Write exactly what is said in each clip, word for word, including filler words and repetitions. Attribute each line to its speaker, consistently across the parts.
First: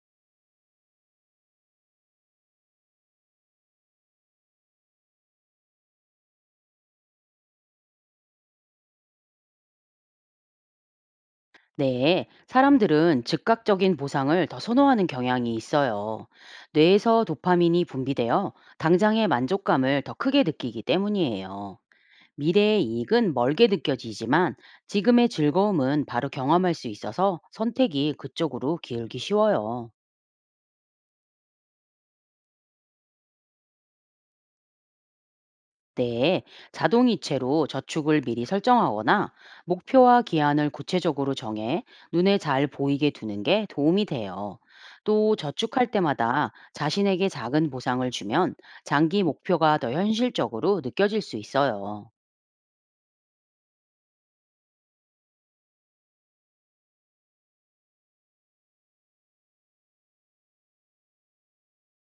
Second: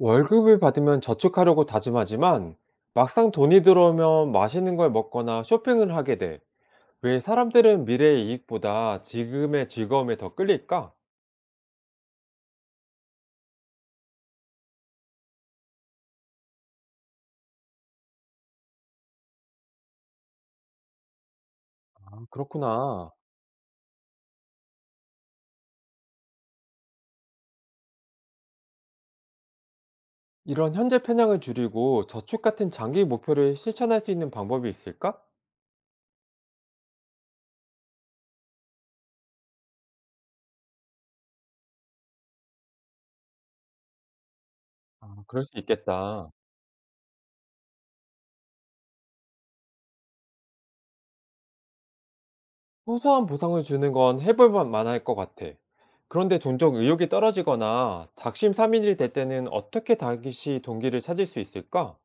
Speaker 1: 월급을 받으면 저축하려고 다짐하지만 막상 돈이 들어오면 맛있는 걸 먹거나 쇼핑을 하게 돼. 왜 사람들은 미래의 이익보다 지금의 즐거움에 더 끌릴까?
Speaker 2: 네, 사람들은 즉각적인 보상을 더 선호하는 경향이 있어요. 뇌에서 도파민이 분비되어 당장의 만족감을 더 크게 느끼기 때문이에요.
Speaker 1: 아,
Speaker 2: 미래의
Speaker 1: 그렇구나.
Speaker 2: 이익은 멀게 느껴지지만 지금의 즐거움은 바로 경험할 수 있어서 선택이 그쪽으로 기울기 쉬워요.
Speaker 1: 이런 현재 편향을 줄이고 저축 같은 장기 목표를 실천할 수 있는 방법이 있을까?
Speaker 2: 네, 자동이체로 저축을 미리 설정하거나 목표와 기한을 구체적으로 정해 눈에 잘 보이게 두는 게 도움이 돼요.
Speaker 1: 아,
Speaker 2: 또
Speaker 1: 그럴 수
Speaker 2: 저축할
Speaker 1: 있겠다.
Speaker 2: 때마다 자신에게 작은 보상을 주면 장기 목표가 더 현실적으로 느껴질 수 있어요.
Speaker 1: 소소한 보상을 주는 건 해볼 만할 것 같아. 그런데 종종 의욕이 떨어지거나 작심삼일이 될 때는 어떻게 다시 동기를 찾을 수 있을까?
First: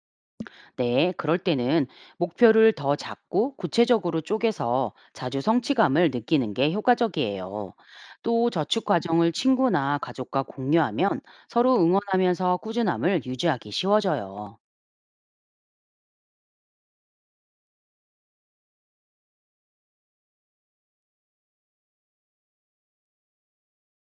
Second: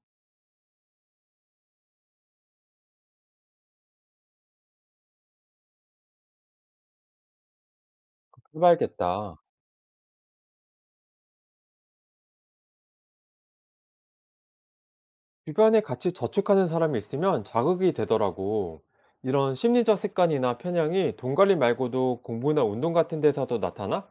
Speaker 2: 네, 그럴 때는 목표를 더 작고 구체적으로 쪼개서 자주 성취감을 느끼는 게 효과적이에요. 또 저축 과정을
Speaker 1: 해봐야겠다.
Speaker 2: 친구나 가족과 공유하면 서로 응원하면서 꾸준함을 유지하기 쉬워져요.
Speaker 1: 주변에 같이 저축하는 사람이 있으면 자극이 되더라고. 이런 심리적 습관이나 편향이 돈 관리 말고도 공부나 운동 같은 데서도 나타나?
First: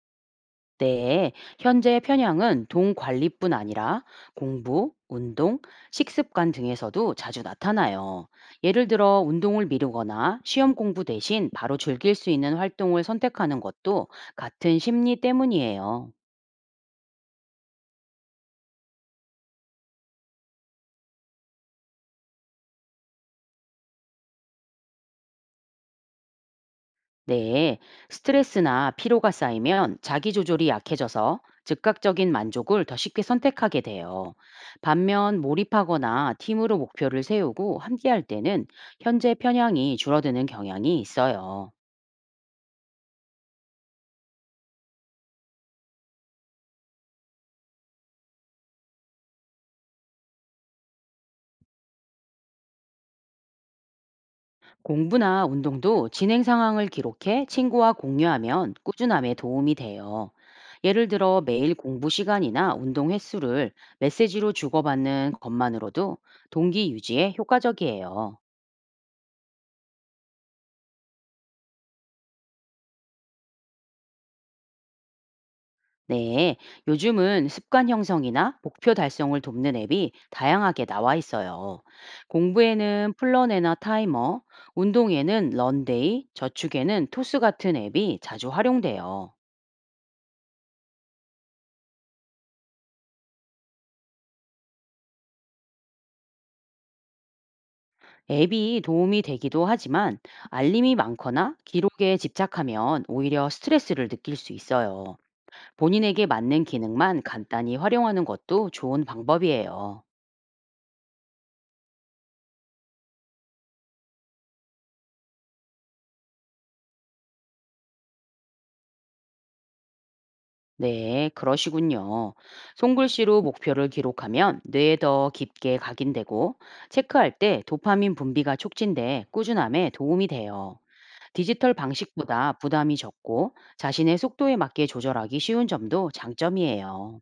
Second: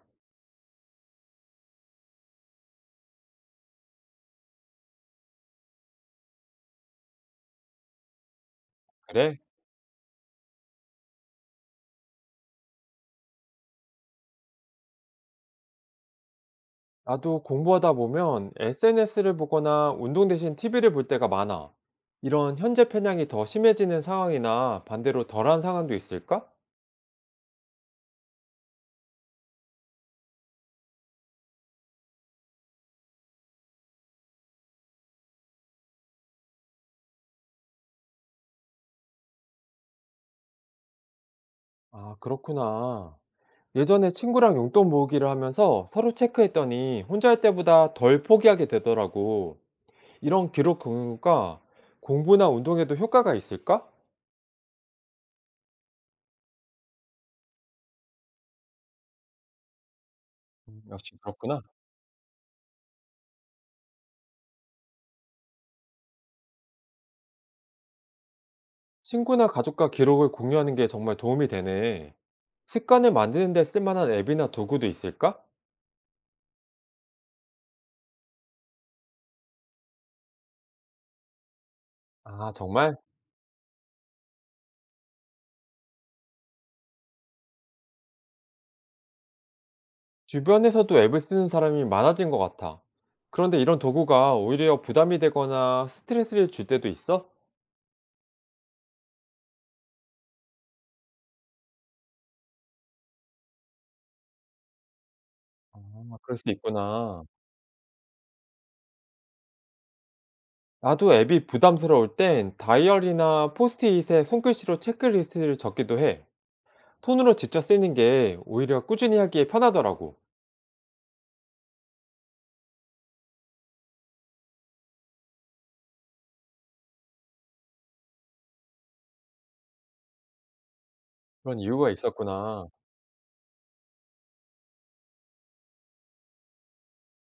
Speaker 2: 네, 현재 편향은 돈 관리뿐 아니라 공부, 운동, 식습관 등에서도 자주 나타나요. 예를 들어
Speaker 1: 그래?
Speaker 2: 운동을 미루거나 시험 공부 대신 바로 즐길 수 있는 활동을 선택하는 것도 같은 심리 때문이에요.
Speaker 1: 나도 공부하다 보면 에스엔에스를 보거나 운동 대신 티비를 볼 때가 많아. 이런 현재 편향이 더 심해지는 상황이나 반대로 덜한 상황도 있을까?
Speaker 2: 네, 스트레스나 피로가 쌓이면 자기조절이 약해져서 즉각적인 만족을 더 쉽게 선택하게 돼요. 반면 몰입하거나 팀으로 목표를 세우고 함께할 때는 현재 편향이 줄어드는 경향이 있어요.
Speaker 1: 아, 그렇구나. 예전에 친구랑 용돈 모으기를 하면서 서로 체크했더니 혼자 할 때보다 덜 포기하게 되더라고. 이런 기록 공유가 공부나 운동에도 효과가 있을까?
Speaker 2: 공부나 운동도 진행 상황을 기록해 친구와 공유하면 꾸준함에 도움이 돼요.
Speaker 1: 음,
Speaker 2: 예를
Speaker 1: 역시
Speaker 2: 들어
Speaker 1: 그렇구나.
Speaker 2: 매일 공부 시간이나 운동 횟수를 메시지로 주고받는 것만으로도 동기 유지에 효과적이에요.
Speaker 1: 친구나 가족과 기록을 공유하는 게 정말 도움이 되네. 습관을 만드는 데 쓸만한 앱이나 도구도 있을까?
Speaker 2: 네, 요즘은 습관 형성이나 목표 달성을 돕는 앱이 다양하게 나와 있어요.
Speaker 1: 아, 정말?
Speaker 2: 공부에는 플러내나 타이머, 운동에는 런데이, 저축에는 토스 같은 앱이 자주 활용돼요.
Speaker 1: 주변에서도 앱을 쓰는 사람이 많아진 것 같아. 그런데 이런 도구가 오히려 부담이 되거나 스트레스를 줄 때도 있어?
Speaker 2: 앱이 도움이 되기도 하지만 알림이 많거나 기록에 집착하면 오히려 스트레스를 느낄 수 있어요.
Speaker 1: 아,
Speaker 2: 본인에게
Speaker 1: 그럴 수도
Speaker 2: 맞는 기능만
Speaker 1: 있구나.
Speaker 2: 간단히 활용하는 것도 좋은 방법이에요.
Speaker 1: 나도 앱이 부담스러울 땐 다이어리나 포스트잇에 손글씨로 체크리스트를 적기도 해. 톤으로 직접 쓰는 게 오히려 꾸준히 하기에 편하더라고.
Speaker 2: 네, 그러시군요. 손글씨로 목표를 기록하면 뇌에 더 깊게 각인되고 체크할 때 도파민 분비가 촉진돼 꾸준함에 도움이 돼요.
Speaker 1: 그런
Speaker 2: 디지털
Speaker 1: 이유가
Speaker 2: 방식보다
Speaker 1: 있었구나.
Speaker 2: 부담이 적고 자신의 속도에 맞게 조절하기 쉬운 점도 장점이에요.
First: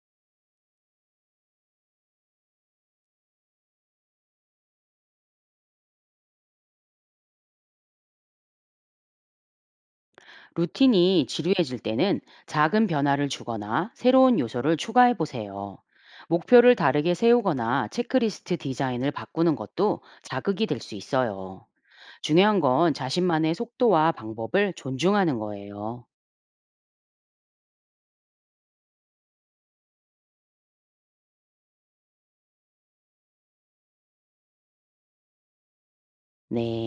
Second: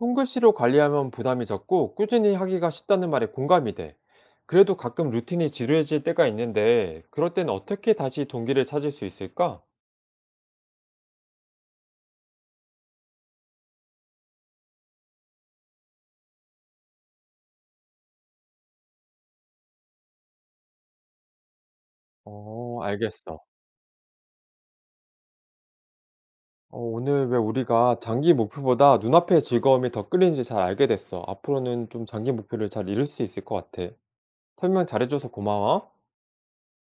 Speaker 1: 손글씨로 관리하면 부담이 적고 꾸준히 하기가 쉽다는 말에 공감이 돼. 그래도 가끔 루틴이 지루해질 때가 있는데 그럴 땐 어떻게 다시 동기를 찾을 수 있을까?
Speaker 2: 루틴이 지루해질 때는 작은 변화를 주거나 새로운 요소를 추가해 보세요. 목표를 다르게 세우거나 체크리스트 디자인을 바꾸는 것도 자극이 될 수 있어요. 중요한
Speaker 1: 어,
Speaker 2: 건
Speaker 1: 알겠어.
Speaker 2: 자신만의 속도와 방법을 존중하는 거예요.
Speaker 1: 어, 오늘 왜 우리가 장기 목표보다 눈앞의 즐거움이 더 끌리는지 잘 알게 됐어. 앞으로는 좀 장기 목표를 잘 이룰 수 있을 것 같아. 설명 잘해줘서 고마워.
Speaker 2: 네.